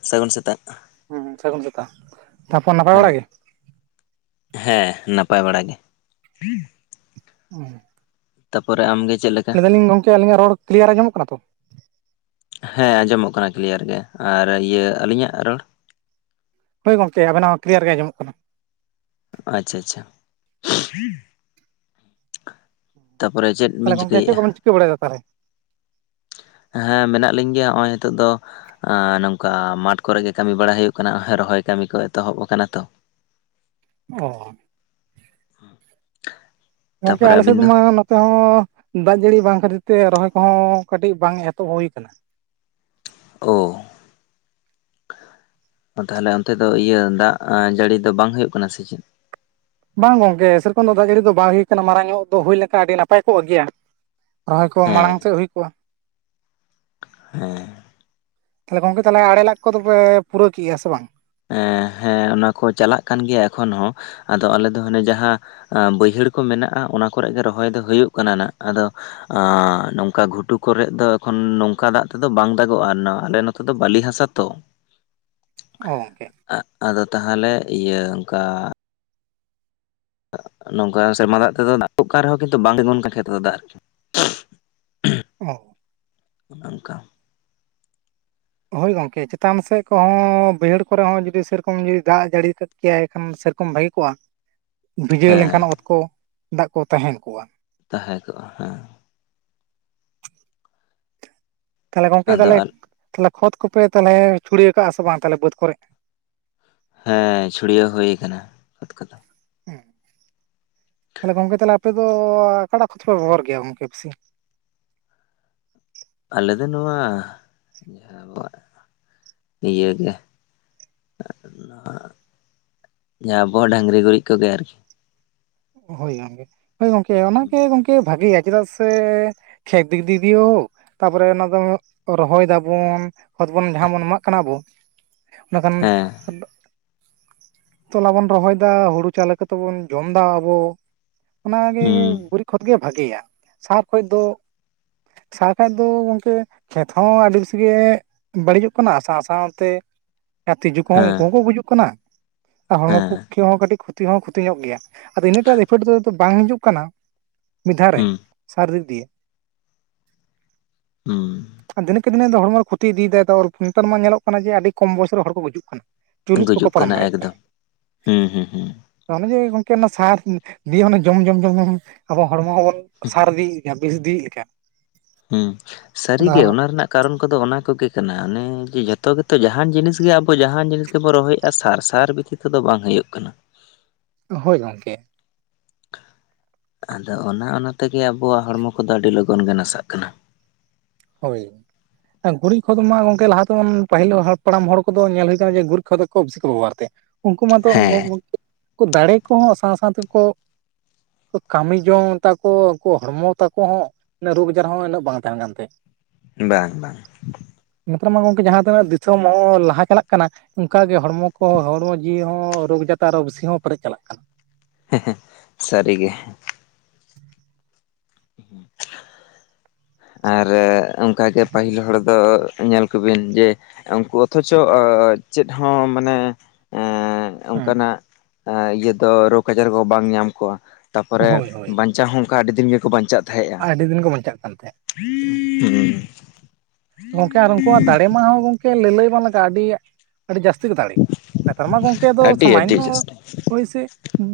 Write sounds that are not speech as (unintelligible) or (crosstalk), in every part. ᱥᱟᱹᱜᱩᱱ ᱥᱮᱛᱟᱜ ᱦᱩᱸ ᱥᱟᱹᱜᱩᱱ ᱥᱮᱛᱟᱜ ᱛᱟᱨᱯᱚᱨ ᱱᱟᱯᱟᱭ ᱵᱟᱲᱟ ᱦᱳᱭ ᱜᱮ ᱦᱮᱸ ᱱᱟᱯᱟᱭ ᱵᱟᱲᱟ ᱜᱮ (inaudible) ᱛᱟᱯᱚᱨᱮ ᱟᱢᱜᱮ ᱪᱮᱫ ᱞᱮᱠᱟ᱾ ᱞᱟᱹᱭ ᱫᱟᱞᱤᱧ ᱜᱚᱝᱠᱮ ᱟᱹᱞᱤᱧ ᱟᱜ ᱨᱚᱲ ᱠᱞᱤᱭᱟᱨ ᱟᱸᱡᱚᱢᱚᱜ ᱠᱟᱱᱟ ᱛᱚ ᱦᱮᱸ ᱟᱸᱡᱚᱢᱚᱜ ᱠᱟᱱᱟ ᱠᱞᱤᱭᱟᱨ ᱜᱮ ᱟᱨ ᱤᱭᱟᱹ ᱟᱹᱞᱤᱧᱟᱜ ᱨᱚᱲ ᱦᱳᱭ ᱜᱚᱢᱠᱮ ᱟᱹᱵᱤᱱᱟᱜ ᱦᱚᱸ ᱠᱞᱤᱭᱟᱨ ᱜᱮ ᱟᱸᱚᱢᱚᱜ ᱠᱟᱱᱟ᱾ ᱟᱪᱪᱷᱟ ᱟᱪᱪᱷᱟ ᱛᱟᱯᱚᱨᱮ ᱪᱮᱫ ᱵᱤᱱ ᱛᱟᱦᱚᱞᱮ ᱜᱚᱝᱠᱮ ᱪᱮᱫ ᱪᱤᱠᱟᱹᱭᱮᱫᱼᱟ ᱠᱚᱵᱮᱱ ᱪᱤᱠᱟᱹ ᱵᱟᱲᱟᱭᱫᱟ ᱛᱟᱦᱞᱮ ᱦᱮᱸ ᱢᱮᱱᱟᱜ ᱞᱤᱧ ᱜᱮᱭᱟ ᱱᱚᱜ-ᱚᱭ ᱱᱤᱛᱚᱜ ᱫᱚ ᱱᱚᱝᱠᱟ ᱢᱟᱴᱷ ᱠᱚᱨᱮ ᱜᱮ ᱠᱟᱹᱢᱤ ᱵᱟᱲᱟ ᱦᱩᱭᱩᱜ ᱠᱟᱱᱟ ᱨᱚᱦᱚᱭ ᱠᱟᱹᱢᱤ ᱠᱚ ᱮᱛᱚᱦᱚᱵ ᱟᱠᱟᱱᱟ ᱛᱚ ᱚᱸ ᱟᱪᱪᱷᱟ (inaudible) ᱜᱚᱝᱠᱮ ᱟᱞᱮ ᱥᱮᱫ ᱢᱟ ᱱᱚᱛᱮ ᱦᱚᱸ ᱫᱟᱜ ᱡᱟᱹᱲᱤ ᱵᱟᱝ ᱠᱷᱟᱹᱛᱤᱨ ᱛᱮ ᱨᱚᱦᱚᱭ ᱠᱚᱦᱚᱸ ᱠᱟᱹᱴᱤᱡ ᱵᱟᱝ ᱮᱛᱚᱦᱚᱵ ᱦᱩᱭ ᱟᱠᱟᱱᱟ᱾ ᱳ ᱛᱟᱦᱚᱞᱮ ᱚᱱᱛᱮ ᱫᱚ ᱤᱭᱟᱹ ᱫᱟᱜ ᱡᱟᱹᱲᱤ ᱫᱚ ᱵᱟᱝ ᱦᱩᱭᱩᱜ ᱠᱟᱱᱟ ᱥᱮ ᱪᱮᱫ? ᱵᱟᱝ ᱜᱚᱝᱠᱮ ᱥᱮᱨᱚᱠᱚᱢ ᱫᱚ ᱫᱟᱜ ᱡᱟᱹᱲᱤ ᱫᱚ ᱵᱟᱝ ᱦᱩᱭ ᱟᱠᱟᱱᱟ ᱢᱟᱨᱟᱝ ᱧᱚᱜ ᱫᱚ ᱦᱩᱭ ᱞᱮᱱᱠᱷᱟᱱ ᱟᱹᱰᱤ ᱱᱟᱯᱟᱭ ᱠᱚᱜ ᱜᱮᱭᱟ ᱨᱚᱦᱚᱭ ᱠᱚ ᱦᱮᱸ ᱢᱟᱲᱟᱝ ᱛᱮ ᱦᱩᱭ ᱠᱚᱜᱼᱟ᱾ ᱦᱮᱸ ᱛᱟᱦᱚᱞᱮ ᱜᱚᱝᱠᱮ ᱛᱟᱦᱚᱞᱮ ᱟᱲᱮ ᱞᱟᱜᱚ ᱠᱚᱫᱚ ᱯᱮ ᱯᱩᱨᱟᱹ ᱠᱮᱫᱼᱟ ᱥᱮ ᱵᱟᱝ ᱦᱮᱸ ᱚᱱᱟᱠᱚ ᱪᱟᱞᱟᱜ ᱠᱟᱱ ᱜᱮᱭᱟ ᱮᱠᱷᱚᱱ ᱦᱚᱸ ᱟᱫᱚ ᱟᱞᱮ ᱫᱚ ᱦᱟᱱᱮ ᱡᱟᱦᱟᱸ ᱵᱟᱹᱭᱦᱟᱹᱲ ᱠᱚ ᱢᱮᱱᱟᱜᱼᱟ ᱚᱱᱟ ᱠᱚᱨᱮᱜ ᱜᱮ ᱨᱚᱦᱚᱭ ᱫᱚ ᱦᱩᱭᱩᱜ ᱠᱟᱱᱟ ᱦᱟᱜ ᱟᱫᱚ ᱟᱜᱸ ᱱᱚᱝᱠᱟ ᱜᱷᱩᱴᱩ ᱠᱚᱨᱮ ᱫᱚ ᱮᱠᱷᱚᱱ ᱱᱚᱝᱠᱟ ᱫᱟᱜ ᱛᱮᱫᱚ ᱵᱟᱝ ᱫᱟᱜᱚᱜᱼᱟ ᱟᱞᱮ ᱱᱚᱛᱮ ᱱᱚᱛᱮ ᱫᱚ ᱵᱟᱹᱞᱤ ᱦᱟᱥᱟ ᱛᱚ ᱚᱸ ᱜᱚᱝᱠᱮ ᱟᱫᱚ ᱛᱟᱦᱚᱞᱮ ᱤᱭᱟᱹ ᱚᱱᱠᱟ ᱱᱚᱝᱠᱟᱱ ᱥᱮᱨᱢᱟ ᱫᱟᱜ ᱛᱮᱫ ᱚᱠᱟ ᱨᱮᱦᱚ ᱸ ᱠᱤᱱᱛᱩ ᱵᱟᱝ ᱛᱤᱸᱜᱩᱱ ᱠᱟᱱᱟ ᱠᱷᱮᱛ ᱨᱮᱫᱚ ᱫᱟᱜ ᱫᱚ ᱚ ᱚᱝᱠᱟ ᱦᱳᱭ ᱜᱚᱝᱠᱮ ᱪᱮᱛᱟᱱ ᱥᱮᱜ ᱠᱚᱦᱚᱸ ᱵᱟᱹᱭᱦᱟᱹᱲ ᱠᱚᱨᱮ ᱦᱚᱸ ᱡᱩᱫᱤ ᱥᱮᱨᱚᱠᱚᱢ ᱡᱩᱫᱤ ᱫᱟᱜᱽ ᱡᱟᱹᱲᱤ ᱠᱮᱭᱟᱭ ᱠᱷᱟᱱ ᱥᱮᱨᱚᱠᱚᱢ ᱵᱷᱟᱜᱤ ᱠᱚᱜᱼᱟ ᱵᱷᱡᱟᱹᱣ ᱞᱮᱱᱠᱷᱟᱱ ᱦᱮᱸ ᱚᱛ ᱠᱚ ᱫᱟᱜᱽ ᱠᱚ ᱛᱟᱦᱮᱸᱱ ᱠᱚᱜᱼᱟ᱾ ᱛᱟᱦᱮᱸ ᱠᱚᱜᱼᱟ ᱦᱮᱸ, ᱛᱟᱦᱚᱞᱮ ᱜᱚᱝᱠᱮ ᱟᱫᱚ ᱛᱟᱦᱞᱮ ᱠᱷᱚᱛ ᱠᱚᱯᱮ ᱛᱟᱦᱚᱞᱮ ᱪᱷᱩᱲᱤᱭᱟᱹ ᱠᱟᱜᱼᱟ ᱥᱮ ᱵᱟᱝ ᱛᱟᱦᱞᱮ ᱵᱟᱹᱫᱽ ᱠᱚᱨᱮ? ᱦᱮᱸ ᱪᱷᱩᱲᱭᱟᱹᱣ ᱦᱩᱭ ᱠᱟᱱᱟ ᱠᱷᱚᱛ ᱠᱚᱫᱚ᱾ ᱦᱮᱸ ᱛᱟᱦᱚᱞᱮ ᱜᱚᱝᱠᱮ ᱛᱟᱦᱞᱮ ᱟᱯᱮ ᱫᱚ ᱚᱠᱟᱴᱟᱜ ᱠᱷᱚᱛ ᱯᱮ ᱵᱮᱵᱚᱦᱟᱨ ᱜᱮᱭᱟ ᱜᱚᱝᱠᱮ ᱟᱯᱮᱥᱮᱜ? ᱟᱞᱮ ᱫᱚ ᱱᱚᱣᱟ ᱡᱟᱦᱟᱸ ᱟᱵᱚᱣᱟᱜ, ᱤᱭᱟᱹᱜᱮ ᱱᱚᱣᱟ᱾ ᱡᱟᱦᱟᱸ ᱟᱵᱚᱣᱟᱜ ᱰᱟᱝᱨᱤ ᱜᱩᱨᱤᱜ ᱠᱚᱜᱮ ᱟᱨᱠᱤ, ᱦᱳᱭ ᱜᱚᱝᱠᱮ ᱦᱳᱭ ᱜᱚᱝᱠᱮ ᱚᱱᱟᱜᱮ ᱜᱚᱝᱠᱮ ᱵᱷᱟᱜᱮᱭᱟ ᱪᱮᱫᱟᱜ ᱥᱮ ᱠᱷᱮᱛ ᱫᱤ ᱫᱤ ᱫᱤᱭᱚ ᱛᱟᱨᱯᱚᱨᱮ ᱚᱱᱟ ᱫᱚ ᱨᱚᱦᱚᱭ ᱫᱟᱵᱚᱱ ᱠᱷᱚᱛ ᱵᱚᱱ ᱡᱟᱦᱟᱸ ᱵᱚᱱ ᱮᱢᱟᱜ ᱠᱟᱱᱟ ᱵᱚ ᱚᱱᱟᱠᱷᱟᱱ ᱦᱮᱸ ᱛᱚᱞᱟ ᱵᱚᱱ ᱨᱚᱦᱚᱭ ᱫᱟ ᱦᱩᱲᱩ ᱪᱟᱣᱞᱮ ᱠᱟᱛᱮ ᱵᱚᱱ ᱡᱚᱢᱫᱟ ᱟᱵᱚ, ᱚᱱᱟᱜᱮ ᱦᱩᱸ ᱜᱩᱨᱤᱜ ᱠᱷᱚᱛ ᱜᱮ ᱵᱷᱟᱜᱮᱭᱟ᱾ ᱥᱟᱨ ᱠᱷᱚᱭ ᱫᱚ ᱥᱟᱨ ᱠᱷᱟᱭ ᱫᱚ ᱜᱚᱝᱠᱮ ᱠᱷᱮᱛ ᱦᱚᱸ ᱟᱹᱰᱤ ᱵᱮᱥᱤ ᱜᱮ ᱵᱟᱹᱲᱤᱡᱚᱜ ᱠᱟᱱᱟ ᱥᱟᱶᱼᱥᱟᱶ ᱛᱮ ᱟᱨ ᱛᱤᱡᱩ ᱠᱚᱦᱚᱸ ᱩᱱᱠᱩ ᱦᱮᱸ ᱦᱚᱸᱠᱚ ᱜᱩᱡᱩᱜ ᱠᱟᱱᱟ ᱟᱨ ᱦᱚᱲᱢᱚ ᱦᱮᱸ ᱯᱚᱠᱠᱷᱮ ᱦᱚᱸ ᱠᱟᱹᱴᱤᱜ ᱠᱷᱚᱛᱤ ᱦᱚᱸ ᱠᱷᱚᱛᱤ ᱧᱚᱜ ᱜᱮᱭᱟ᱾ ᱟᱫᱚ ᱤᱱᱟᱹᱴᱟᱜ ᱤᱯᱷᱮᱠᱴ ᱫᱚ ᱫᱚ ᱵᱟᱝ ᱦᱤᱡᱩᱜ ᱠᱟᱱᱟ ᱢᱤᱫ ᱫᱷᱟᱣ ᱨᱮ ᱦᱩᱸ ᱥᱟᱨ ᱫᱤᱠ ᱫᱤᱭᱮ, ᱦᱩᱸ ᱟᱫᱚᱤᱱᱜ (unintelligible) ᱦᱚᱲᱢᱚ ᱠᱷᱚᱛᱤ ᱤᱫᱤ ᱫᱟᱭ ᱛᱚ ᱱᱮᱛᱟᱨ ᱢᱟ ᱧᱮᱞᱚᱜ ᱠᱟᱱᱟ ᱡᱮ ᱟᱹᱰᱤ ᱠᱚᱢ ᱵᱚᱭᱚᱥ ᱨᱮ ᱦᱚᱲ ᱠᱚ ᱜᱩᱡᱩᱜ ᱠᱟᱱᱟ᱾ ᱪᱚᱞᱞᱤᱥ ᱵᱟᱠᱚ ᱜᱩᱡᱩᱜ ᱯᱟᱨᱚᱢ ᱠᱟᱱᱟ ᱮᱠᱫᱚᱢ ᱦᱩᱸ ᱦᱩᱸ ᱦᱩᱸ᱾ ᱛᱚ ᱚᱱᱮ ᱡᱮ ᱜᱚᱝᱠᱮ ᱚᱱᱟ ᱥᱟᱨ ᱫᱤᱭᱮ ᱡᱚᱢ ᱡᱚᱢ ᱡᱚᱢ ᱡᱚᱢᱟᱵᱚ ᱦᱚᱲᱢᱚ ᱦᱚᱸᱵᱚᱱ ᱥᱟᱨ ᱤᱫᱤᱭᱮᱜ ᱠᱟᱱ ᱵᱤᱥ ᱤᱫᱤᱭᱮᱜ ᱞᱮᱠᱟ, ᱦᱩᱸ ᱟᱫᱚ ᱥᱟᱹᱨᱤᱜᱮ ᱚᱱᱟ ᱨᱮᱱᱟᱜ ᱠᱟᱨᱚᱱ ᱠᱚᱫᱚ ᱚᱱᱟ ᱠᱚᱜᱮ ᱠᱟᱱᱟ ᱚᱱᱮ ᱡᱮ ᱡᱚᱛᱚ ᱜᱮᱛᱚ ᱡᱟᱦᱟᱸᱱ ᱡᱤᱱᱤᱥ ᱜᱮ ᱟᱵᱚ ᱡᱟᱦᱟᱸᱱ ᱡᱤᱱᱤᱥ ᱜᱮᱵᱚᱱ ᱨᱚᱦᱚᱭ ᱮᱜᱼᱟ ᱥᱟᱨ ᱥᱟᱨ ᱵᱷᱤᱛᱤ ᱠᱚᱫᱚ ᱵᱟᱝ ᱦᱩᱭᱩᱜ ᱠᱟᱱᱟ᱾ ᱦᱳᱭ ᱜᱚᱝᱠᱮ, ᱟᱫᱚ ᱚᱱᱟ ᱚᱱᱟ ᱛᱮᱜᱮ ᱟᱵᱚᱣᱟᱜ ᱦᱚᱲᱢᱚ ᱠᱚᱫᱚ ᱟᱹᱰᱤ ᱞᱚᱜᱚᱱ ᱜᱮ ᱱᱟᱥᱟᱜ ᱠᱟᱱᱟ᱾ ᱦᱳᱭ, ᱜᱩᱨᱤᱜ ᱠᱷᱚᱛ ᱢᱟ ᱜᱚᱝᱠᱮ ᱞᱟᱦᱟᱛᱮᱵᱚᱱ ᱯᱟᱹᱦᱤᱞ ᱦᱟᱯᱲᱟᱢ ᱦᱚᱲ ᱠᱚᱫᱚ ᱧᱮᱞ ᱦᱩᱭ ᱠᱟᱱᱟ ᱡᱮ ᱜᱩᱨᱤᱜ ᱠᱷᱚᱛ (unintelligible) ᱵᱤᱥᱤ ᱠᱚ ᱵᱮᱵᱚᱦᱟᱨ ᱛᱮ᱾ ᱩᱱᱠᱩ ᱢᱟᱛᱚ ᱦᱮᱸ (unintelligible) ᱫᱟᱲᱮ ᱠᱚᱦᱚᱸ ᱥᱟᱶᱼᱥᱟᱶ ᱛᱮᱠᱚ ᱩᱱᱠᱚ ᱠᱟᱹᱢᱤ ᱡᱚᱝ ᱛᱟᱠᱚ ᱩᱱᱠᱩ ᱦᱚᱲᱢᱚ ᱛᱟᱠᱚ ᱦᱚᱸ᱾ ᱩᱱᱟᱹᱜ ᱨᱳᱜᱽ ᱟᱡᱟᱨ ᱦᱚᱸ ᱩᱱᱟᱹᱜ ᱵᱟᱝ ᱛᱟᱦᱮᱸᱱ ᱠᱟᱱ ᱛᱮ, ᱵᱟᱝ ᱵᱟᱝ᱾ ᱱᱮᱛᱟᱨ ᱢᱟ ᱜᱚᱝᱠᱮ ᱡᱟᱦᱟᱸ ᱛᱤᱱᱟᱹᱜ ᱫᱤᱥᱚᱢ ᱦᱚᱸ ᱞᱟᱦᱟ ᱪᱟᱞᱟᱜ ᱠᱟᱱᱟ ᱚᱝᱠᱟᱜᱮ ᱦᱚᱲᱢᱚ ᱠᱚᱦᱚᱸ ᱦᱚᱲᱢᱚ ᱡᱤᱣᱤ ᱦᱚᱸ ᱨᱳᱜᱽ ᱡᱟᱛᱟ ᱟᱨᱚ ᱵᱤᱥᱤ ᱦᱚᱸ ᱯᱮᱨᱮᱜ ᱪᱟᱞᱟᱜ ᱠᱟᱱᱟ᱾ ᱦᱮᱸᱦᱮᱸ ᱥᱟᱨᱤᱜᱮ᱾ ᱟᱨ ᱚᱝᱠᱟ ᱜᱮ ᱯᱟᱹᱦᱤᱞ ᱦᱚᱲ ᱫᱚ ᱧᱮᱞ ᱠᱚᱵᱤᱱ ᱡᱮ ᱩᱱᱠᱩ ᱚᱛᱷᱚᱪᱚ ᱟᱸᱻᱪᱮᱫ ᱦᱚᱸ ᱢᱟᱱᱮ ᱮᱸᱻ ᱦᱮᱸ ᱚᱝᱠᱟᱱᱟᱜ ᱤᱭᱟᱹ ᱫᱚ ᱨᱳᱜᱽ ᱟᱡᱟᱨ ᱠᱚ ᱵᱟᱝ ᱧᱟᱢ ᱠᱚᱣᱟ ᱛᱟᱯᱚᱨᱮ ᱦᱳᱭ ᱵᱟᱧ ᱪᱟᱣ ᱦᱚᱸ ᱚᱱᱠᱟ ᱟᱹᱰᱤ ᱫᱤᱱ ᱜᱮᱠᱚ ᱵᱟᱧᱪᱟᱜ ᱟᱨ ᱟᱹᱰᱤ ᱫᱤᱱ ᱠᱚ ᱵᱟᱧᱪᱟᱜ ᱠᱟᱱ ᱛᱟᱦᱮᱸᱜ᱾ ᱦᱩᱸ ᱦᱩᱸ, ᱜᱚᱝᱠᱮ ᱟᱨ ᱩᱱᱠᱩᱣᱟᱜ ᱫᱟᱲᱮ ᱢᱟ ᱦᱚᱸ ᱜᱚᱝᱠᱮ ᱞᱟᱹᱞᱟᱹᱭ ᱵᱟᱝ ᱞᱟᱜᱟ-ᱟ ᱟᱹᱰᱤ ᱟᱹᱰᱤ ᱡᱟᱹᱥᱛᱤ ᱜᱮ ᱫᱟᱲᱮ, ᱱᱮᱛᱟᱨ ᱢᱟ ᱜᱚᱝᱠᱮ ᱟᱫᱚ ᱟᱹᱰᱤ ᱟᱹᱰᱤ ᱥᱟᱢᱟᱱᱱᱚ, ᱡᱟᱹᱥᱛᱤ ᱦᱳᱭ ᱥᱮ᱾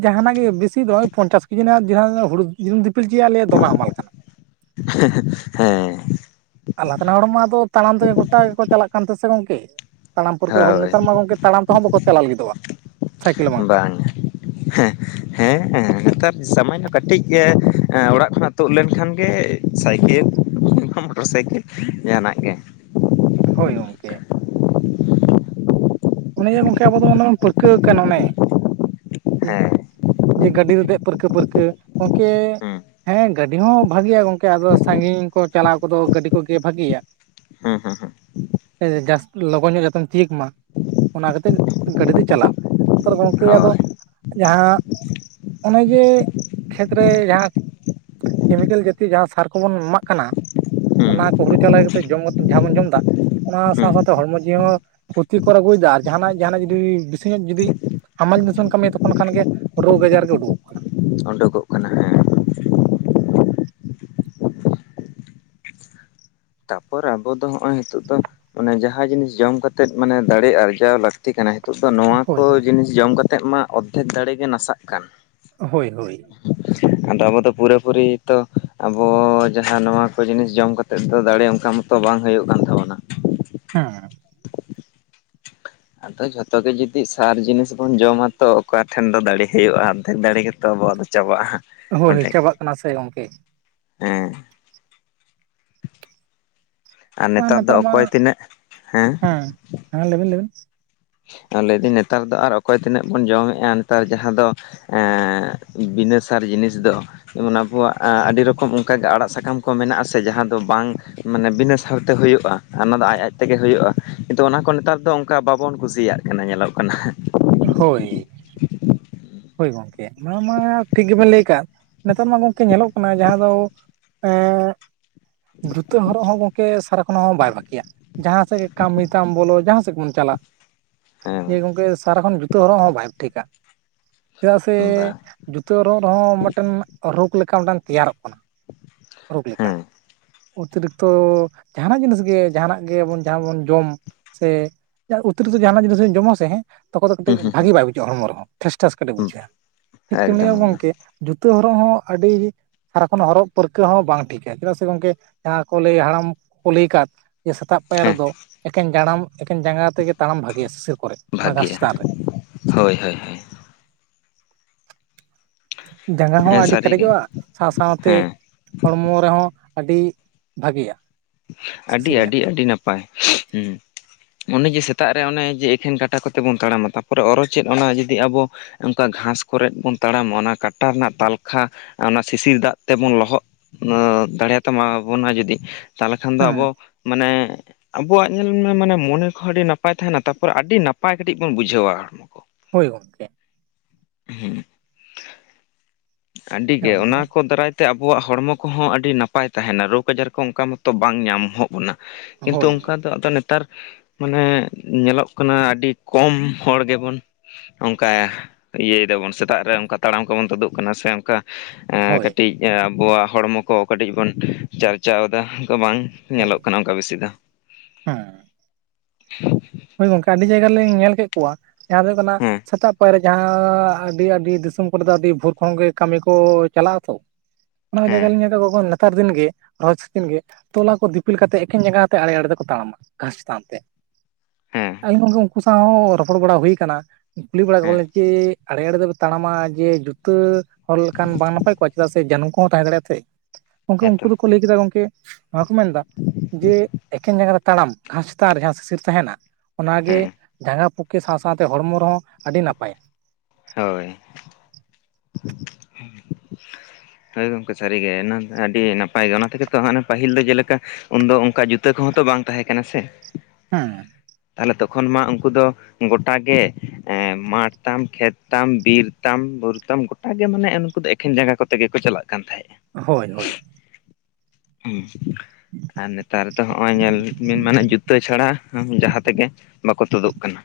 ᱡᱟᱦᱟᱱᱟᱜ ᱜᱮ ᱵᱮᱥᱤ ᱫᱚ ᱵᱟᱝ ᱳᱭ ᱯᱚᱧᱪᱟᱥ ᱠᱮᱡᱤ ᱱᱟᱜ (inaudible) ᱦᱩᱲᱩ ᱡᱩᱫᱤᱢ ᱫᱤᱯᱤᱞ ᱪᱚᱭᱟ ᱞᱟᱹᱭᱟ ᱫᱚᱢᱮ ᱦᱟᱢᱟᱞ ᱠᱟᱱᱟ᱾ (inaudible) ᱦᱮᱸ᱾ ᱟᱨ ᱞᱟᱦᱟᱛᱮ ᱨᱮᱱ ᱦᱚᱲ ᱢᱟ ᱟᱫᱚ ᱛᱟᱲᱟᱢ ᱛᱮᱜᱮ ᱜᱚᱴᱟ ᱜᱮᱠᱚ ᱪᱟᱞᱟᱜ ᱠᱟᱱ ᱛᱟᱦᱮᱸᱜ ᱥᱮ ᱜᱚᱝᱠᱮ᱾ ᱛᱟᱲᱟᱢ ᱯᱟᱹᱨᱠᱟᱹᱣ ᱦᱚᱲ, ᱦᱳᱭ ᱱᱮᱛᱟᱨ ᱢᱟ ᱜᱚᱝᱠᱮ ᱛᱟᱲᱟᱢ ᱛᱮᱦᱚᱸ ᱵᱟᱠᱚ ᱪᱟᱞᱟᱣ ᱞᱟᱹᱜᱤᱫᱚᱜᱼᱟ, ᱥᱟᱭᱠᱮᱞ ᱵᱟᱝᱠᱷᱟᱱ᱾ ᱵᱟᱝ ᱦᱮᱸ᱾ ᱦᱮᱸ ᱮᱸ ᱱᱮᱛᱟᱨ ᱥᱟᱢᱟᱱᱱᱚ ᱠᱟᱹᱴᱤᱡ-ᱮ ᱮᱸ ᱚᱲᱟᱜ ᱠᱷᱚᱱᱟᱜ ᱛᱳᱫ ᱞᱮᱱᱠᱷᱟᱱ ᱜᱮ ᱥᱟᱭᱠᱮᱞ, ᱱᱚᱝᱠᱟ ᱢᱚᱴᱚᱨ ᱥᱟᱭᱠᱮᱞ ᱡᱟᱦᱟᱱᱟᱜ ᱜᱮ᱾ ᱦᱳᱭ ᱜᱚᱝᱠᱮ᱾ ᱚᱱᱮ ᱡᱮ ᱜᱚᱝᱠᱮ ᱟᱵᱚ ᱫᱚ ᱚᱱᱮ ᱵᱚᱱ ᱯᱟᱹᱨᱠᱟᱹᱣ ᱟᱠᱟᱱ ᱚᱱᱮ, ᱦᱮᱸ ᱡᱮ ᱜᱟᱹᱰᱤ ᱨᱮ ᱫᱮᱡ ᱯᱟᱹᱨᱠᱟᱹ ᱯᱟᱹᱨᱠᱟᱹ ᱜᱚᱝᱠᱮ ᱦᱩᱸ ᱦᱮᱸ ᱜᱟᱹᱰᱤ ᱦᱚᱸ ᱵᱷᱟᱜᱮᱭᱟ ᱜᱚᱝᱠᱮ ᱟᱫᱚ ᱥᱟᱺᱜᱤᱧ ᱠᱚ ᱪᱟᱞᱟᱣ ᱠᱚᱫᱚ ᱜᱟᱹᱰᱤ ᱠᱚᱜᱮ ᱵᱷᱟᱹᱜᱮᱭᱟ᱾ ᱦᱮᱸ ᱦᱮᱸ᱾ ᱮ ᱡᱟᱥ ᱞᱚᱜᱚᱱ ᱧᱚᱜ ᱡᱟᱛᱮᱢ ᱛᱤᱭᱟᱹᱜ ᱢᱟ᱾ ᱚᱱᱟ ᱠᱷᱟᱛᱤᱨ ᱜᱟᱹᱰᱤ ᱛᱮ ᱪᱟᱞᱟᱣ, ᱦᱮᱛᱟᱨ ᱜᱚᱝᱠᱮ ᱟᱫᱚ ᱦᱳᱭ ᱡᱟᱦᱟᱸ, ᱚᱱᱮ ᱡᱮ ᱠᱷᱮᱛᱨᱮ ᱡᱟᱦᱟᱸ, ᱠᱮᱢᱤᱠᱮᱞ ᱡᱟᱛᱤᱭᱚ ᱡᱟᱦᱟᱸ ᱥᱟᱨ ᱠᱚᱵᱚᱱ ᱮᱢᱟᱜ ᱠᱟᱱᱟ, ᱦᱩᱸ ᱚᱱᱟ ᱠᱚ ᱦᱩᱲᱩ ᱪᱟᱣᱞᱮ ᱠᱟᱛᱮᱫ ᱡᱚᱢ ᱠᱟᱛᱮ ᱡᱟᱦᱟᱸ ᱵᱚᱱ ᱡᱚᱢ ᱮᱫᱟ, ᱚᱱᱟ ᱦᱩᱸ ᱥᱟᱶ ᱥᱟᱶᱛᱮ ᱦᱚᱲᱢᱚ ᱡᱤᱣᱤ ᱦᱚᱸ ᱠᱷᱚᱛᱤ ᱠᱚᱨ ᱟᱹᱜᱩᱭᱮᱫᱟ ᱟᱨ ᱡᱟᱦᱟᱱᱟᱜ ᱡᱟᱦᱟᱱᱟᱜ ᱡᱩᱫᱤ ᱵᱤᱥᱤ ᱧᱚᱜ ᱡᱩᱫᱤ ᱦᱟᱢᱟᱞ ᱡᱤᱱᱤᱥ ᱵᱮᱱ ᱠᱟᱹᱢᱤᱭᱟ ᱛᱚᱠᱷᱚᱱ ᱠᱷᱟᱱ ᱜᱮ ᱨᱳᱜᱽ ᱟᱡᱟᱨ ᱜᱮ ᱩᱰᱩᱠᱚᱜ ᱠᱟᱱᱟ᱾ ᱳᱰᱳᱠᱚᱜ ᱠᱟᱱᱟ ᱦᱮᱸ᱾ ᱛᱟᱯᱚᱨ ᱟᱵᱚ ᱫᱚ ᱦᱚᱸᱜᱼᱚᱭ ᱦᱤᱛᱚᱜ ᱫᱚ ᱢᱟᱱᱮ ᱡᱟᱦᱟᱸ ᱡᱤᱱᱤᱥ ᱡᱚᱢ ᱠᱟᱛᱮᱫ ᱢᱟᱱᱮ ᱫᱟᱲᱮ ᱟᱨᱡᱟᱣ ᱞᱟᱹᱠ ᱛᱤ ᱠᱟᱱᱟ ᱱᱤᱛᱚᱜ ᱫᱚ ᱱᱚᱣᱟ ᱠᱚ ᱦᱳᱭ ᱦᱳᱭ ᱡᱤᱱᱤᱥ ᱡᱚᱢ ᱠᱟᱛᱮᱫ ᱢᱟ ᱚᱫᱫᱷᱮᱠ ᱫᱟᱲᱮ ᱜᱮ ᱱᱟᱥᱟᱜ ᱠᱟᱱ᱾ ᱦᱳᱭ ᱦᱳᱭ᱾ ᱟᱫᱚ ᱟᱵᱚ ᱯᱩᱨᱟᱹᱯᱩᱨᱤ ᱛᱚ ᱟᱵᱚ ᱡᱟᱦᱟᱸ ᱱᱚᱣᱟ ᱠᱚ ᱡᱤᱱᱤᱥ ᱡᱚᱢ ᱠᱟᱛᱮᱫ ᱫᱚ ᱫᱟᱲᱮ ᱚᱱᱠᱟ ᱢᱚ ᱛᱚ ᱵᱟᱝ ᱦᱩᱭᱩᱜ ᱠᱟᱱ ᱛᱟᱵᱚᱱᱟ᱾ ᱦᱮᱸ᱾ ᱟᱫᱚ ᱡᱷᱚᱛᱚ ᱜᱮ ᱡᱩᱫᱤ ᱥᱟᱨ ᱡᱤᱱᱤᱥ ᱵᱚᱱ ᱡᱚᱢᱟ ᱛᱚ ᱚᱠᱟ ᱴᱷᱮᱱ ᱫᱚ ᱫᱟᱲᱮ ᱦᱩᱭᱩᱜᱼᱟ, ᱚᱫᱫᱷᱮᱠ ᱫᱟᱲᱮ ᱜᱮᱛᱚ ᱟᱵᱚᱣᱟᱜ ᱫᱚ ᱪᱟᱵᱟᱜᱼᱟ ᱦᱟᱸᱜ᱾ ᱦᱳᱭ ᱪᱟᱵᱟᱜ ᱠᱟᱱᱟ ᱥᱮ ᱜᱚᱝᱠᱮ᱾ ᱦᱮᱸ᱾ ᱟᱨ ᱱᱮᱛᱟᱨ ᱫᱚ ᱚᱠᱚᱭ ᱛᱤᱱᱟᱹᱜ, ᱦᱮᱸ? ᱦᱮᱸ ᱞᱟᱹᱭ ᱵᱤᱱ ᱞᱟᱹᱭ ᱵᱤᱱ᱾ ᱞᱟᱹᱭ ᱫᱟᱹᱧ ᱱᱮᱛᱟᱨ ᱫᱚ ᱟᱨ ᱚᱠᱚᱭ ᱛᱤᱱᱟᱹᱜ ᱵᱚᱱ ᱡᱚᱢᱮᱜᱼᱟ ᱱᱮᱛᱟᱨ ᱡᱟᱦᱟᱸ ᱫᱚ ᱮᱸ ᱵᱤᱱᱟᱹ ᱥᱟᱨ ᱡᱤᱱᱤᱥ ᱫᱚ᱾ ᱡᱮᱢᱚᱱ ᱟᱵᱚᱣᱟᱜ ᱟ ᱟᱹᱰᱤ ᱨᱚᱠᱚᱢ ᱚᱱᱠᱟᱜᱮ ᱟᱲᱟᱜ ᱥᱟᱠᱟᱢ ᱠᱚ ᱢᱮᱱᱟᱜ-ᱟ ᱥᱮ ᱡᱟᱦᱟᱸ ᱫᱚ ᱵᱟᱝ ᱢᱟᱱᱮ ᱵᱤᱱᱟᱹ ᱥᱟᱨᱛᱮ ᱦᱩᱭᱩᱜᱼᱟ ᱟᱨ ᱚᱱᱟ ᱫᱚ ᱟᱡ ᱟᱡ ᱛᱮᱜᱮ ᱦᱩᱭᱩᱜᱼᱟ, ᱠᱤᱱᱛᱩ ᱚᱱᱟ ᱠᱚ ᱱᱮᱛᱟᱨ ᱫᱚ ᱚᱱᱠᱟ ᱵᱟ ᱵᱚᱱ ᱠᱩᱥᱤᱭᱟᱜ ᱠᱟᱱᱟ ᱧᱮᱞᱚᱜ ᱠᱟᱱᱟ᱾ ᱦᱳᱭ᱾ ᱦᱳᱭ ᱜᱚᱝᱠᱮ, ᱚᱱᱟ ᱢᱟ ᱴᱷᱤᱠ ᱜᱮᱵᱮᱱ ᱞᱟᱹᱭ ᱟᱠᱟᱫ, ᱱᱤᱛᱟᱨ ᱢᱟ ᱜᱚᱝᱠᱮ ᱧᱮᱞᱚᱜ ᱠᱟᱱᱟ ᱡᱟᱦᱟᱸ ᱫᱚ ᱮᱸ ᱡᱩᱛᱟᱹ ᱦᱚᱨᱚᱜ ᱦᱚᱸ ᱜᱚᱝᱠᱮ ᱥᱟᱨᱟᱠᱷᱚᱱᱚᱜ ᱦᱚᱸ ᱵᱟᱭ ᱵᱷᱟᱜᱮᱭᱟ᱾ ᱡᱟᱦᱟᱸ ᱥᱮᱫ ᱜᱮ ᱠᱟᱹᱢᱤ ᱛᱟᱢ ᱵᱚᱞᱚ ᱡᱟᱦᱟᱸ ᱥᱮᱫ ᱜᱮᱵᱚᱱ ᱪᱟᱞᱟᱜ ᱦᱮᱸ᱾ ᱦᱮᱸ ᱜᱚᱝᱠᱮ ᱥᱟᱨᱟ ᱠᱷᱚᱱ ᱡᱩᱛᱟᱹ ᱦᱚᱨᱚᱜ ᱦᱚᱸ ᱵᱟᱭ ᱴᱷᱤᱠᱟ᱾ ᱪᱮᱫᱟᱜ ᱥᱮ ᱵᱟᱝ ᱡᱩᱛᱟᱹ ᱦᱚᱨᱚᱜ ᱨᱮᱦᱚᱸ ᱢᱤᱫᱴᱮᱱ ᱨᱳᱜᱽ ᱞᱮᱠᱟ ᱢᱤᱫᱴᱟᱝ ᱛᱮᱭᱟᱨᱚᱜ ᱠᱟᱱᱟ᱾ ᱨᱳᱜᱽ ᱞᱮᱠᱟ ᱦᱮᱸ ᱚᱛᱤᱨᱤᱠᱛᱚ ᱡᱟᱦᱟᱱᱟᱜ ᱡᱤᱱᱤᱥ ᱜᱮ ᱡᱟᱦᱟᱱᱟᱜ ᱜᱮᱵᱚᱱ ᱡᱟᱦᱟᱸ ᱵᱚᱱ ᱡᱚᱢ᱾ ᱥᱮ ᱚᱛᱤᱨᱤᱛᱚ ᱡᱟᱦᱟᱱᱟᱜ ᱡᱤᱱᱤᱥ ᱡᱚᱢ ᱟ ᱥᱮ᱾ ᱛᱚᱠᱷᱚᱱ ᱫᱚ ᱦᱩᱸ ᱠᱟᱹᱴᱤᱡ ᱵᱷᱟᱹᱜᱤ ᱵᱟᱭ ᱵᱩᱡᱷᱟᱹᱜᱼᱟ ᱦᱚᱲᱢᱚ ᱨᱮᱦᱚᱸ ᱴᱮᱥ ᱴᱮᱥ ᱠᱟᱹᱴᱤᱡ ᱦᱩᱸ ᱵᱩᱡᱷᱟᱹᱜᱼᱟ ᱴᱷᱤᱠ ᱛᱮᱢ ᱮᱠᱫᱚᱢ ᱞᱟᱹᱭᱼᱟ ᱮᱠᱫᱚᱢ ᱜᱚᱝᱠᱮ᱾ ᱡᱩᱛᱟᱹ ᱦᱚᱨᱚᱜ ᱦᱚᱸ ᱟᱹᱰᱤ᱾ ᱥᱟᱨᱟ ᱠᱷᱚᱱ ᱦᱚᱨᱚᱜ ᱯᱟᱹᱨᱠᱟᱹᱣ ᱦᱚᱸ ᱵᱟᱝ ᱴᱷᱤᱠᱟ ᱪᱮᱫᱟᱜ ᱥᱮ ᱜᱚᱝᱠᱮ ᱡᱟᱦᱟᱸ ᱠᱚ ᱞᱟᱹᱭ ᱦᱟᱲᱟᱢ ᱠᱚ ᱞᱟᱹᱭ ᱟᱠᱟᱫ᱾ ᱡᱮ ᱥᱮᱛᱟᱜ ᱯᱟᱭᱟᱨ ᱦᱮᱸ ᱨᱮᱫᱚ ᱮᱠᱷᱮᱱ ᱡᱟᱲᱟᱢ ᱮᱠᱷᱮᱱ ᱡᱟᱸᱜᱟ ᱛᱮᱜᱮ ᱛᱟᱲᱟᱢ ᱵᱷᱟᱹᱜᱤᱭᱟ ᱥᱤᱥᱤᱨ ᱠᱚᱨᱮ ᱚᱱᱟ ᱜᱷᱟᱥ ᱵᱷᱟᱜᱮᱭᱟ ᱪᱮᱛᱟᱱ ᱨᱮ᱾ ᱦᱳᱭ - ᱦᱳᱭ ᱼ ᱦᱳᱭ᱾ ᱡᱟᱸᱜᱟ ᱦᱚᱸ ᱦᱮᱸ ᱟᱹᱰᱤ ᱥᱟᱹᱨᱤᱜᱮ ᱠᱮᱴᱮᱡᱚᱜᱼᱟ ᱥᱟᱶ-ᱥᱟᱶ ᱛᱮ᱾ ᱦᱮᱸ ᱦᱚᱲᱢᱚ ᱨᱮᱦᱚᱸ ᱟᱹᱰᱤ ᱵᱷᱟᱹᱜᱤᱭᱟ᱾ ᱟᱹᱰᱤ ᱟᱹᱰᱤ ᱟᱹᱰᱤ ᱱᱟᱯᱟᱭ ᱦᱩᱸ᱾ ᱚᱱᱮ ᱡᱮ ᱥᱮᱛᱟᱜ ᱨᱮ ᱚᱱᱮ ᱡᱮ ᱮᱠᱷᱮᱱ ᱠᱟᱴᱟ ᱠᱚᱛᱮ ᱵᱚᱱ ᱛᱟᱲᱟᱢᱟ ᱛᱟᱨᱯᱚᱨᱮ ᱚᱨ ᱪᱮᱫ ᱚᱱᱟ ᱡᱩᱫᱤ ᱟᱵᱚ᱾ ᱚᱱᱠᱟ ᱜᱷᱟᱥ ᱠᱚᱨᱮᱜ ᱵᱚᱱ ᱛᱟᱲᱟᱢᱟ ᱚᱱᱟ ᱠᱟᱴᱟ ᱨᱮᱱᱟᱜ ᱛᱟᱞᱠᱷᱟ ᱚᱱᱟ ᱥᱤᱥᱤᱨ ᱫᱟᱜ ᱛᱮᱵᱚᱱ ᱞᱚᱦᱚᱫ᱾ ᱫᱟᱲᱮᱭᱟᱛᱟ ᱢᱟ ᱵᱚᱱᱟ ᱡᱩᱚᱫᱤ ᱛᱟᱦᱚᱞᱮ ᱠᱷᱟᱱ ᱫᱚ ᱦᱮᱸ ᱟᱵᱚ ᱢᱟᱱᱮ᱾ ᱟᱵᱚᱣᱟᱜ ᱧᱮᱞ ᱢᱮ ᱢᱟᱱᱮ ᱢᱚᱱᱮ ᱠᱚᱦᱚᱸ ᱟᱹᱰᱤ ᱱᱟᱯᱟᱭ ᱛᱟᱦᱮᱱᱟ ᱛᱟᱯᱚᱨ ᱟᱹᱰᱤ ᱱᱟᱯᱟᱭ ᱠᱟᱹᱴᱤᱡ ᱵᱚᱱ ᱵᱩᱡᱷᱟᱹᱣᱟ ᱦᱚᱲᱢᱚ ᱠᱚ᱾ ᱦᱳᱭ ᱜᱚᱝᱠᱮ᱾ ᱦᱮᱸ᱾ ᱟᱹᱰᱤ ᱦᱮᱸ ᱜᱮ ᱚᱱᱟ ᱢᱟ ᱠᱚ ᱫᱟᱨᱟᱭ᱾ ᱛᱮ ᱟᱵᱚᱣᱟᱜ ᱦᱚᱲᱢᱚ ᱠᱚᱦᱚᱸ ᱟᱹᱰᱤ ᱱᱟᱯᱟᱭ ᱛᱟᱦᱮᱱᱟ ᱨᱳᱜᱽ ᱟᱡᱟᱨ ᱠᱚ ᱚᱱᱠᱟ ᱢᱚᱛᱚ ᱵᱟᱝ ᱧᱟᱢᱚᱜ᱾ ᱵᱚᱱᱟ ᱠᱤᱱᱛᱩ ᱦᱳᱭ ᱚᱱᱠᱟ᱾ ᱱᱤᱛᱚᱜ ᱟᱫᱚ ᱱᱮᱛᱟᱨ ᱢᱟᱱᱮ ᱧᱮᱞᱚᱜ ᱠᱟᱱᱟ ᱟᱹᱰᱤ ᱠᱚᱢ ᱦᱚᱲ ᱜᱮᱵᱚᱱ᱾ ᱚᱱᱠᱟᱭᱟ ᱤᱭᱟᱹᱭ ᱫᱟᱵᱚᱱ ᱥᱮᱛᱟᱜ ᱨᱮ ᱚᱱᱠᱟ ᱛᱟᱲᱟᱢ ᱠᱚᱵᱚᱱ ᱛᱩᱫᱩᱜ᱾ ᱠᱟᱱᱟ ᱥᱮ ᱚᱱᱠᱟ ᱦᱳᱭ ᱠᱟᱹᱴᱤᱡ᱾ ᱟᱵᱚᱣᱟᱜ ᱦᱚᱲᱢᱚ ᱠᱚ ᱠᱟᱹᱴᱤᱡ ᱵᱚᱱ ᱪᱟᱨᱪᱟᱣ ᱫᱟ ᱵᱟᱝ ᱦᱳᱭ ᱧᱮᱞᱚᱜ ᱠᱟᱱᱟ ᱚᱱᱠᱟ ᱵᱤᱥᱤ ᱫᱚ᱾ ᱦᱮᱸ (unintelligible) ᱦᱳᱭ ᱜᱚᱝᱠᱮ ᱟᱹᱰᱤ ᱡᱟᱭᱜᱟ ᱨᱮᱞᱤᱧ ᱧᱮᱞ ᱠᱮᱫ ᱠᱚᱣᱟ ᱡᱟᱦᱟᱸ ᱫᱚ ᱦᱩᱭᱩᱜ ᱠᱟᱱᱟ ᱦᱮᱸ ᱥᱮᱛᱟᱜ ᱯᱟᱭᱟᱨ᱾ ᱡᱟᱦᱟᱸ ᱟᱹᱰᱤ ᱟᱹᱰᱤ ᱫᱤᱥᱚᱢ ᱠᱚᱨᱮ ᱫᱚ ᱟᱹᱰᱤ ᱵᱷᱳᱨ ᱠᱷᱚᱱ ᱜᱮ ᱠᱟᱹᱢᱤ ᱠᱚ ᱪᱟᱞᱟᱜ ᱟ ᱛᱚ᱾ ᱚᱱᱟ ᱦᱚᱸ ᱦᱮᱸ ᱡᱟᱭᱜᱟ ᱞᱤᱧ ᱧᱮᱞ ᱜᱚᱜᱚᱱᱟ᱾ ᱱᱮᱛᱟᱨ ᱫᱤᱱ ᱜᱮ ᱨᱚᱦᱚᱭ ᱥᱤᱡᱤᱱ ᱜᱮ ᱛᱚᱞᱟ ᱠᱚ ᱫᱤᱯᱤᱞ ᱠᱟᱛᱮ ᱮᱠᱮᱱ ᱡᱟᱸᱜᱟᱛᱮ ᱟᱲᱮ ᱟᱲᱮ ᱫᱚᱠᱚ ᱛᱟᱲᱟᱢᱟ ᱜᱷᱟᱥ ᱪᱮᱛᱟᱱ ᱛᱮ᱾ ᱦᱮᱸ ᱟᱞᱤᱝ ᱜᱟᱝᱠᱮ ᱩᱱᱠᱩ ᱥᱟᱶ ᱦᱚᱸ ᱨᱚᱯᱚᱲ ᱵᱟᱲᱟ ᱦᱩᱭ ᱠᱟᱱᱟ᱾ ᱠᱩᱞᱤ ᱵᱟᱲᱟ ᱠᱚ ᱦᱮᱸ ᱞᱤᱧ ᱡᱮ ᱟᱲᱮ ᱟᱲᱮ ᱫᱚᱯᱮ ᱛᱟᱲᱟᱢᱟ ᱡᱮ ᱡᱩᱛᱟᱹ᱾ ᱦᱚᱲ ᱞᱮᱠᱷᱟᱱ ᱵᱟᱝ ᱱᱟᱯᱟᱭ ᱠᱚᱜ ᱪᱮᱫᱟᱜ ᱥᱮ ᱡᱟᱹᱱᱩ ᱠᱚᱦᱚᱸ ᱛᱟᱦᱮᱸ ᱫᱟᱲᱮᱭᱟ ᱛᱮ᱾ ᱜᱚᱝᱠᱮ ᱩᱱᱠᱩ ᱦᱮᱸᱛᱚ ᱫᱚᱠᱚ ᱞᱟᱹᱭ ᱠᱮᱫᱟ ᱜᱚᱝᱠᱮ ᱱᱚᱭᱟ ᱠᱚ ᱢᱮᱱᱫᱟ᱾ ᱡᱮ ᱮᱠᱮᱱ ᱡᱟᱸᱜᱟ ᱛᱮ ᱛᱟᱲᱟᱢ ᱜᱷᱟᱥᱛᱟ ᱡᱟᱦᱟᱸ ᱥᱤᱥᱤᱨ᱾ ᱛᱟᱦᱮᱱᱟ ᱚᱱᱟᱜᱮ ᱦᱮᱸ ᱡᱟᱸᱜᱟ ᱯᱩᱠᱠᱷᱮ ᱥᱟᱶ ᱥᱟᱶᱛᱮ ᱦᱚᱲᱢᱚ ᱨᱮᱦᱚᱸ ᱟᱹᱰᱤ ᱱᱟᱯᱟᱭᱟ᱾ ᱦᱳᱭ᱾ ᱦᱳᱭ ᱜᱚᱝᱠᱮ ᱥᱟᱹᱨᱤ ᱜᱮ ᱟᱹᱰᱤ ᱱᱟᱯᱟᱭ ᱜᱮ ᱚᱱᱟ ᱛᱮᱜᱮ ᱛᱚ ᱯᱟᱹᱦᱤᱞ ᱫᱚ ᱡᱮᱞᱮᱠᱟ᱾ ᱩᱱᱫᱚ ᱚᱱᱠᱟ ᱡᱩᱛᱟᱹ ᱠᱚᱦᱚᱸ ᱛᱚ ᱵᱟᱝ ᱛᱟᱦᱮᱸ ᱠᱟᱱᱟ ᱥᱮ? ᱦᱮᱸ᱾ ᱛᱟᱦᱚᱞᱮ ᱛᱚᱠᱷᱚᱱ ᱢᱟ ᱩᱱᱠᱩ ᱫᱚ᱾ ᱜᱚᱴᱟ ᱜᱮ ᱢᱟᱴᱷ ᱛᱟᱢ ᱠᱷᱮᱛ ᱛᱟᱢ ᱵᱤᱨ ᱛᱟᱢ ᱵᱩᱨᱩ ᱛᱟᱢ᱾ ᱜᱚᱴᱟ ᱜᱮ ᱢᱟᱱᱮ ᱩᱱᱠᱩ ᱫᱚ ᱮᱠᱷᱮᱱ ᱡᱟᱸᱜᱟ ᱠᱚᱛᱮ ᱜᱮᱠᱚ ᱪᱟᱞᱟᱜ ᱠᱟᱱ ᱛᱟᱦᱮᱸᱫ᱾ ᱦᱳᱭ ᱦᱳᱭ᱾ ᱟᱨ ᱱᱮᱛᱟᱨ ᱫᱚ ᱦᱚᱸᱜᱼᱚᱭ ᱧᱮᱞ ᱵᱤᱱ ᱢᱟᱱᱮ ᱡᱩᱛᱟᱹ ᱪᱷᱟᱰᱟ᱾ ᱦᱩᱢ ᱡᱟᱦᱟᱸ ᱛᱮᱜᱮ ᱵᱟᱠᱚ ᱛᱩᱫᱩᱜ ᱠᱟᱱᱟ᱾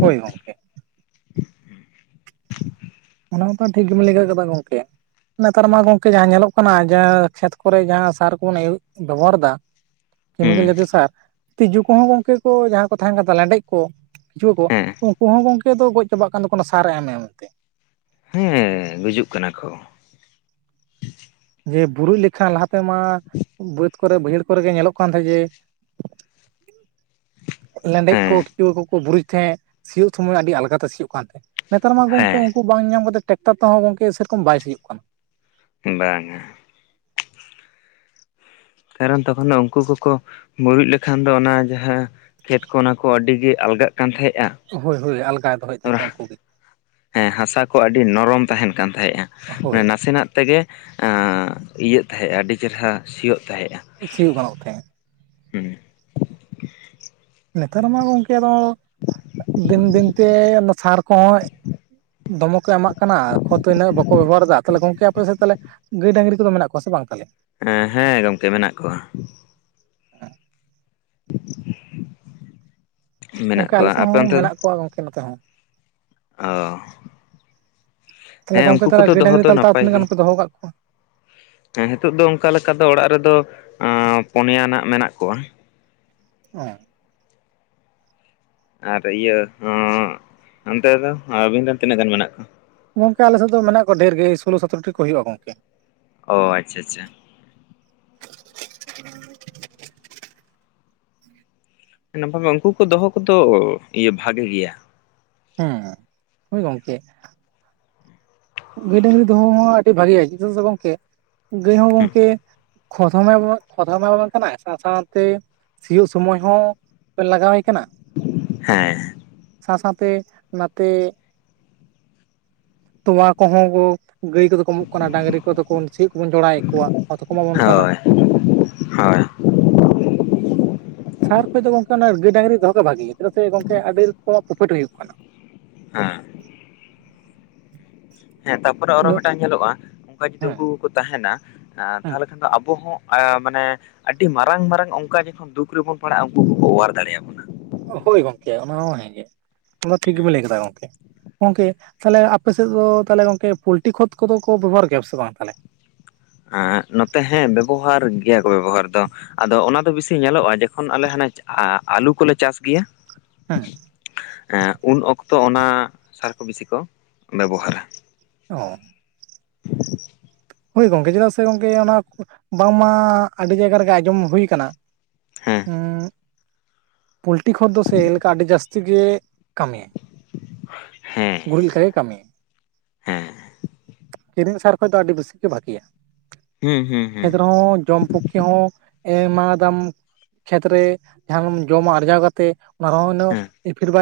ᱦᱳᱭ ᱜᱚᱝᱠᱮ (inaudible) ᱚᱱᱟ ᱢᱟᱛᱚ ᱴᱷᱤᱠ ᱜᱮᱵᱮᱱ ᱞᱟᱹᱭ ᱠᱟᱫᱟ ᱜᱚᱝᱠᱮᱼᱼ ᱱᱮᱛᱟᱨ ᱢᱟ ᱜᱚᱝᱠᱮ ᱡᱟᱦᱟᱸ ᱧᱮᱞᱚᱜ ᱠᱟᱱᱟ ᱡᱟᱦᱟᱸ ᱠᱷᱮᱛ ᱠᱚᱨᱮ ᱡᱟᱦᱟᱸ ᱥᱟᱨ ᱠᱚᱵᱚᱱ ᱵᱮᱵᱚᱦᱟᱨ ᱫᱟ, ᱠᱮᱢᱤᱠᱮᱞ ᱦᱩᱸ ᱡᱟᱛᱤᱳ ᱥᱟᱨ ᱛᱤᱡᱩ ᱠᱚᱦᱚᱸ ᱜᱚᱝᱠᱮ ᱠᱚ ᱡᱟᱦᱟᱸ ᱠᱚ ᱛᱟᱦᱮᱱ ᱠᱟᱱ ᱞᱮᱸᱰᱮᱫ ᱠᱚᱼᱼ ᱠᱮᱪᱩᱳ ᱠᱚ ᱦᱮᱸ ᱩᱱᱠᱩ ᱦᱚᱸ ᱜᱚᱝᱠᱮ ᱫᱚ ᱜᱚᱡ ᱪᱟᱵᱟᱜ ᱠᱟᱱ ᱫᱚᱠᱚ ᱥᱟᱨ ᱮᱢ ᱮᱢ ᱛᱮ᱾ ᱦᱮᱸ ᱜᱩᱡᱩᱜ ᱠᱟᱱᱟ ᱠᱚ᱾ ᱡᱮ ᱵᱩᱨᱩᱡ ᱞᱮᱠᱷᱟᱱ ᱞᱟᱦᱟᱛᱮᱢᱟ ᱵᱟᱹᱫᱽ ᱠᱚᱨᱮ ᱵᱟᱹᱭᱦᱟᱹᱲ ᱠᱚᱨᱮᱜ ᱧᱮᱞᱚᱜ ᱠᱟᱱ ᱛᱟᱦᱮᱸᱜ ᱡᱮᱼᱼ (inaudible) ᱞᱮᱸᱰᱮᱫ ᱠᱩ ᱦᱮᱸ ᱠᱤᱭᱩ ᱠᱩᱠᱩ ᱵᱩᱨᱩᱡ ᱛᱟᱦᱮᱸᱜ ᱥᱤᱭᱳᱜ ᱥᱚᱢᱚᱭ ᱟᱹᱰᱤ ᱟᱞᱜᱟᱛᱮ ᱥᱤᱭᱳᱜ ᱠᱟᱱ ᱛᱟᱦᱮᱸᱜ᱾ ᱱᱮᱛᱟᱨ ᱢᱟ ᱜᱚᱝᱠᱮ ᱦᱮᱸ ᱩᱱᱠᱩ ᱵᱟᱝ ᱧᱟᱢ ᱠᱟᱛᱮᱫ ᱴᱮᱠᱴᱟᱨ ᱛᱮᱦᱚᱸ ᱜᱚᱝᱠᱮ ᱥᱮᱨᱚᱠᱚᱢ ᱵᱟᱭ ᱥᱤᱭᱳᱜ ᱠᱟᱱᱟ᱾ ᱵᱟᱝᱼᱟ᱾ ᱠᱟᱨᱚᱱ ᱛᱚ ᱠᱷᱚᱱ ᱫᱚ ᱩᱱᱠᱩ ᱠᱚᱠᱚ ᱢᱩᱨᱩᱡ ᱞᱮᱠᱷᱟᱱ ᱫᱚ ᱚᱱᱟ ᱡᱟᱦᱟᱸᱼᱼ ᱠᱷᱮᱛ ᱠᱚ ᱚᱱᱟ ᱠᱚ ᱟᱹᱰᱤ ᱜᱮ ᱟᱞᱜᱟᱜ ᱠᱟᱱ ᱛᱟᱦᱮᱸᱫᱼᱟ ᱦᱳᱭ ᱦᱳᱭ ᱟᱞᱜᱟᱜ ᱫᱚᱦᱚᱭᱮᱫ ᱛᱟᱦᱮᱸᱟᱠᱚ ᱩᱱᱠᱩ ᱜᱮ᱾ ᱦᱮᱸ ᱦᱟᱥᱟ ᱠᱚ ᱟᱹᱰᱤ ᱱᱚᱨᱚᱢ ᱛᱟᱦᱮᱱ ᱠᱟᱱ ᱛᱟᱦᱮᱸᱜᱼᱟ ᱦᱳᱭ ᱱᱟᱥᱮ ᱱᱟᱜᱼᱼ ᱛᱮᱜᱮ ᱤᱭᱟᱹᱜ ᱛᱟᱦᱮᱸᱜᱼᱟ ᱟᱹᱰᱤ ᱪᱮᱨᱦᱟ ᱥᱤᱭᱚᱜ ᱛᱟᱦᱮᱸᱜᱼᱟ᱾ ᱥᱤ ᱜᱟᱱᱚᱜ ᱛᱟᱦᱮᱸᱜ᱾ ᱦᱩᱸ ᱱᱮᱛᱟᱨ ᱢᱟ ᱜᱚᱢᱠᱮ ᱟᱸᱫᱚ ᱫᱤᱱ ᱫᱤᱱᱛᱮ ᱚᱱᱟ ᱥᱟᱨ ᱠᱚᱦᱚᱸᱼᱼ ᱫᱚᱢᱮ ᱠᱚ ᱮᱢᱟᱜ ᱠᱟᱱᱟ ᱠᱷᱚᱛ ᱫᱚ ᱤᱱᱟᱹᱜ ᱵᱟᱠᱚ ᱵᱮᱵᱚ, ᱦᱟᱨᱮᱫᱟ ᱛᱟᱦᱚᱞᱮ ᱜᱚᱝᱠᱮ ᱟᱯᱮ ᱥᱮᱫ ᱛᱟᱦᱚᱞᱮᱼᱼ ᱜᱟᱹᱭ ᱰᱟᱹᱝᱨᱤ ᱠᱚᱫᱚ ᱢᱮᱱᱟᱜ ᱠᱚᱣᱟ ᱥᱮ ᱵᱟᱝ ᱛᱟᱞᱦᱮ? ᱦᱮᱸ ᱦᱮᱸ ᱜᱚᱝᱠᱮ ᱢᱮᱱᱟᱜ ᱠᱚᱣᱟ᱾ (unintelligible) ᱢᱮᱱᱟᱜ ᱜᱚᱝᱠᱮ ᱠᱚᱣᱟ ᱟᱞᱮᱥᱮᱜ ᱟᱯᱮ ᱦᱚᱸ ᱢᱮᱱᱟᱜ ᱠᱚᱣᱟ ᱜᱚᱝᱠᱮ ᱱᱚᱛᱮ ᱦᱚᱸᱼᱼ ᱚᱸᱻ ᱛᱟᱦᱚᱞᱮ ᱜᱚᱢᱠᱮ ᱛᱟᱦᱚᱞᱮ ᱠᱚᱫᱚ ᱜᱟᱹᱭ ᱫᱚᱦᱚ ᱰᱟᱹᱝᱨᱤ ᱫᱚ ᱛᱟᱞᱠᱟᱣ ᱱᱟᱯᱟᱭ ᱛᱤᱱᱟᱹᱜ ᱜᱮ ᱜᱟᱱᱠᱚ ᱫᱚᱦᱚᱣ ᱠᱟᱜ ᱠᱚᱣᱟ? ᱦᱮᱸ ᱱᱤᱛᱚᱜ ᱫᱚ ᱚᱱᱠᱟ ᱞᱮᱠᱟ ᱫᱚ ᱚᱲᱟᱜ ᱨᱮᱫᱚ ᱟᱸ ᱯᱚᱱᱭᱟᱱᱟᱜ ᱢᱮᱱᱟᱜ ᱠᱚᱣᱟ᱾ ᱚᱸᱻ ᱟᱨ ᱤᱭᱟᱹ ᱦᱚᱸ ᱚᱱᱛᱮ ᱛᱮ ᱟᱹᱵᱤᱱ ᱨᱮᱱ ᱛᱤᱱᱟᱹᱜ ᱜᱟᱱ ᱢᱮᱱᱟᱜ ᱠᱚᱣᱟ? ᱜᱚᱝᱠᱮ ᱟᱞᱮᱫ ᱫᱚ ᱢᱮᱱᱟᱜ ᱠᱚᱣᱟ ᱰᱷᱮᱨ ᱜᱮ ᱥᱳᱞᱳ ᱥᱚᱛᱨᱚ ᱴᱤ ᱠᱚ ᱦᱩᱭᱩᱜᱼᱟ ᱜᱚᱝᱠᱮ, ᱚᱸᱻ ᱟᱪᱪᱷᱟ ᱟᱪᱪᱷᱟ ᱱᱟᱯᱟᱭ ᱩᱱᱠᱩ ᱠᱚ ᱫᱚᱦᱚ ᱠᱚᱫᱚ ᱤᱭᱟᱹ ᱵᱷᱟᱜᱮ ᱜᱮᱭᱟ᱾ ᱦᱮᱸ ᱦᱳᱭ ᱜᱚᱝᱠᱮ ᱜᱟᱹᱭ ᱰᱟᱹᱝᱨᱤ ᱫᱚᱦᱚ ᱦᱚᱸ ᱟᱹᱰᱤ ᱵᱷᱟᱜᱮ ᱪᱮᱫᱟᱜ ᱥᱮ ᱜᱚᱢᱠᱮ ᱜᱟᱹᱭ ᱦᱚᱸ ᱜᱚᱢᱠᱮᱼᱼ ᱠᱷᱚᱛᱚᱢᱮ ᱠᱷᱚᱛᱚᱢᱮ ᱵᱟᱝ ᱠᱟᱱᱟ ᱥᱟᱶ ᱥᱟᱶ ᱛᱮ ᱥᱤᱭᱳᱜ ᱥᱚᱢᱚᱭ ᱦᱚᱸ ᱵᱮ ᱞᱟᱜᱟ ᱣᱭᱟᱭ ᱠᱟᱱᱟ᱾ ᱦᱮᱸᱻ ᱥᱟᱶ ᱥᱟᱶ ᱛᱮ ᱱᱟᱛᱮ ᱛᱚᱣᱟ ᱠᱚᱦᱚᱸ ᱜᱟᱹᱭ ᱠᱚᱫᱚ ᱠᱚ ᱩᱢᱩᱜ ᱠᱟᱱᱟ ᱰᱟᱝᱨᱤ ᱠᱚᱫᱚ ᱠᱚ ᱥᱤᱭᱚᱜ ᱠᱚᱵᱚᱱ ᱡᱚᱲᱟᱭᱮᱜ ᱠᱚᱣᱟ ᱦᱚᱛᱚ ᱠᱚ ᱮᱢᱟᱵᱚᱱ ᱠᱟᱱᱟ᱾ ᱦᱟᱸᱭ ᱥᱟᱦᱟᱨ ᱠᱷᱚᱡ ᱫᱚ ᱜᱚᱝᱠᱮ ᱚᱱᱟ ᱜᱟᱹᱭ ᱰᱟᱝᱨᱤ ᱫᱚᱦᱚ ᱵᱷᱟᱜᱮᱭᱟ ᱪᱮᱫᱟᱜ ᱥᱮ ᱜᱚᱝᱠᱮ ᱟᱹᱰᱤ ᱨᱚᱠᱚᱢᱟᱜ ᱯᱨᱚᱯᱷᱤᱴ ᱦᱩᱭᱩᱜ ᱠᱟᱱᱟ᱾ ᱦᱮᱸᱻ ᱦᱮᱸ ᱛᱟᱯᱚᱨᱮ ᱚᱨᱚ ᱩᱱᱟᱹᱜ ᱢᱤᱫᱴᱟᱝ ᱧᱮᱞᱚᱜᱼᱟ ᱚᱱᱠᱟ ᱡᱚᱫᱤ ᱦᱮᱸ ᱠᱩ ᱠᱚ ᱛᱟᱦᱮᱱᱟ᱾ ᱟᱨ ᱦᱮᱸ ᱛᱟᱦᱞᱮ ᱠᱷᱟᱱ ᱫᱚ ᱟᱵᱚ ᱦᱚᱸ ᱟᱸ ᱢᱟᱱᱮ ᱟᱹᱰᱤ ᱢᱟᱨᱟᱝ ᱢᱟᱨᱟᱝ ᱚᱝᱠᱟ ᱜᱮ᱾ ᱫᱩᱠ ᱨᱮᱵᱚᱱ ᱯᱟᱲᱟᱜ-ᱟ ᱩᱝᱠᱩ ᱜᱮᱠᱚ ᱚᱣᱟᱨ ᱫᱟᱲᱮᱭᱟᱵᱚᱱᱟ᱾ ᱦᱳᱭ ᱜᱚᱢᱴᱝᱠᱮ ᱚᱱᱟ ᱦᱚᱸ ᱦᱮᱸ ᱜᱮ, ᱠᱟᱛᱷᱟ ᱢᱟ ᱴᱷᱤᱠ ᱦᱮᱸ ᱜᱮᱵᱮᱱ ᱞᱟᱹᱭ ᱠᱟᱫᱟ ᱜᱚᱝᱠᱮ᱾ ᱜᱚᱝᱠᱮ ᱛᱟᱦᱞᱮ ᱟᱯᱮ ᱥᱮᱫ ᱫᱚ ᱛᱟᱦᱞᱮ ᱜᱚᱝᱠᱮ ᱯᱳᱞᱴᱤ ᱠᱷᱚᱛ ᱠᱚᱫᱚ ᱠᱚ ᱵᱮᱵᱚᱦᱟᱨ ᱜᱮᱭᱟ ᱯᱮ ᱥᱮ ᱵᱟᱝ ᱛᱟᱦᱞᱮ? ᱟᱸᱜ, ᱱᱚᱛᱮ ᱦᱮᱸ ᱵᱮᱵᱚᱦᱟᱨ ᱜᱮᱭᱟ ᱠᱚ ᱵᱮᱵᱚᱦᱟᱨ ᱫᱚ᱾ ᱟᱫᱚ ᱚᱱᱟ ᱫᱚ ᱵᱮᱴᱤᱥᱤ ᱧᱮᱞᱚᱜ-ᱟ ᱡᱮᱠᱷᱚᱱ ᱟᱞᱮ ᱦᱟᱱᱮ ᱟ-ᱟᱞᱩ ᱠᱚᱞᱮ ᱪᱟᱥ ᱜᱮᱭᱟ᱾ ᱦᱩᱸ᱾ ᱮᱸᱜ ᱩᱱ ᱚᱠᱛᱚ ᱚᱱᱟ ᱥᱟᱨ ᱠᱚ ᱵᱤᱥᱤ ᱠᱚ ᱵᱮᱵᱚᱦᱟᱨᱟ᱾ ᱚ᱾ (inaudible) ᱦᱳᱭ ᱜᱚᱝᱠᱮ, ᱪᱮᱫᱟᱜ ᱥᱮ ᱜᱚᱝᱠᱮ, ᱚᱱᱟ ᱵᱟᱝᱢᱟ ᱟᱹᱰᱤ ᱡᱟᱭᱜᱟ ᱨᱮᱜᱮ ᱟᱸᱡᱚᱢ ᱦᱩᱭ ᱠᱟᱱᱟ᱾ ᱦᱮᱸ ᱩᱸᱜ, ᱯᱳᱞᱴᱤ ᱠᱷᱚᱛ ᱫᱚ ᱥᱮ ᱮᱞᱮᱠᱟ ᱟᱹᱰᱤ ᱡᱟᱹᱥᱛᱤ ᱜᱮ ᱠᱟᱹᱢᱤᱭᱟ᱾ ᱦᱮᱸ᱾ ᱜᱩᱨᱤᱡ ᱞᱮᱠᱟᱜᱮ ᱠᱟᱢᱤᱭᱟ, ᱦᱮᱸ ᱠᱤᱨᱤᱧ ᱥᱟᱨ ᱠᱷᱚᱡᱫᱚ ᱟᱹᱰᱤ ᱵᱤᱥᱤ ᱜᱮ ᱵᱷᱟᱜᱤᱭᱟ᱾ ᱦᱩᱸ ᱦᱩᱸ ᱦᱩᱸ ᱠᱷᱮᱛ ᱨᱮᱦᱚᱸ ᱡᱚᱢ ᱯᱚᱠ ᱠᱷᱮ ᱦᱚᱸ ᱮᱢᱟᱣᱟᱫᱟᱢ ᱠᱷᱮᱛᱨᱮ ᱡᱟᱦᱟᱸᱜᱮᱢ ᱡᱚᱢᱟ ᱟᱨᱡᱟᱣ ᱠᱟᱛᱮ᱾ ᱱᱟᱨᱟ ᱦᱩᱱᱟᱹ ᱦᱮᱸ ᱮᱯᱷᱤᱨ ᱵᱟᱭ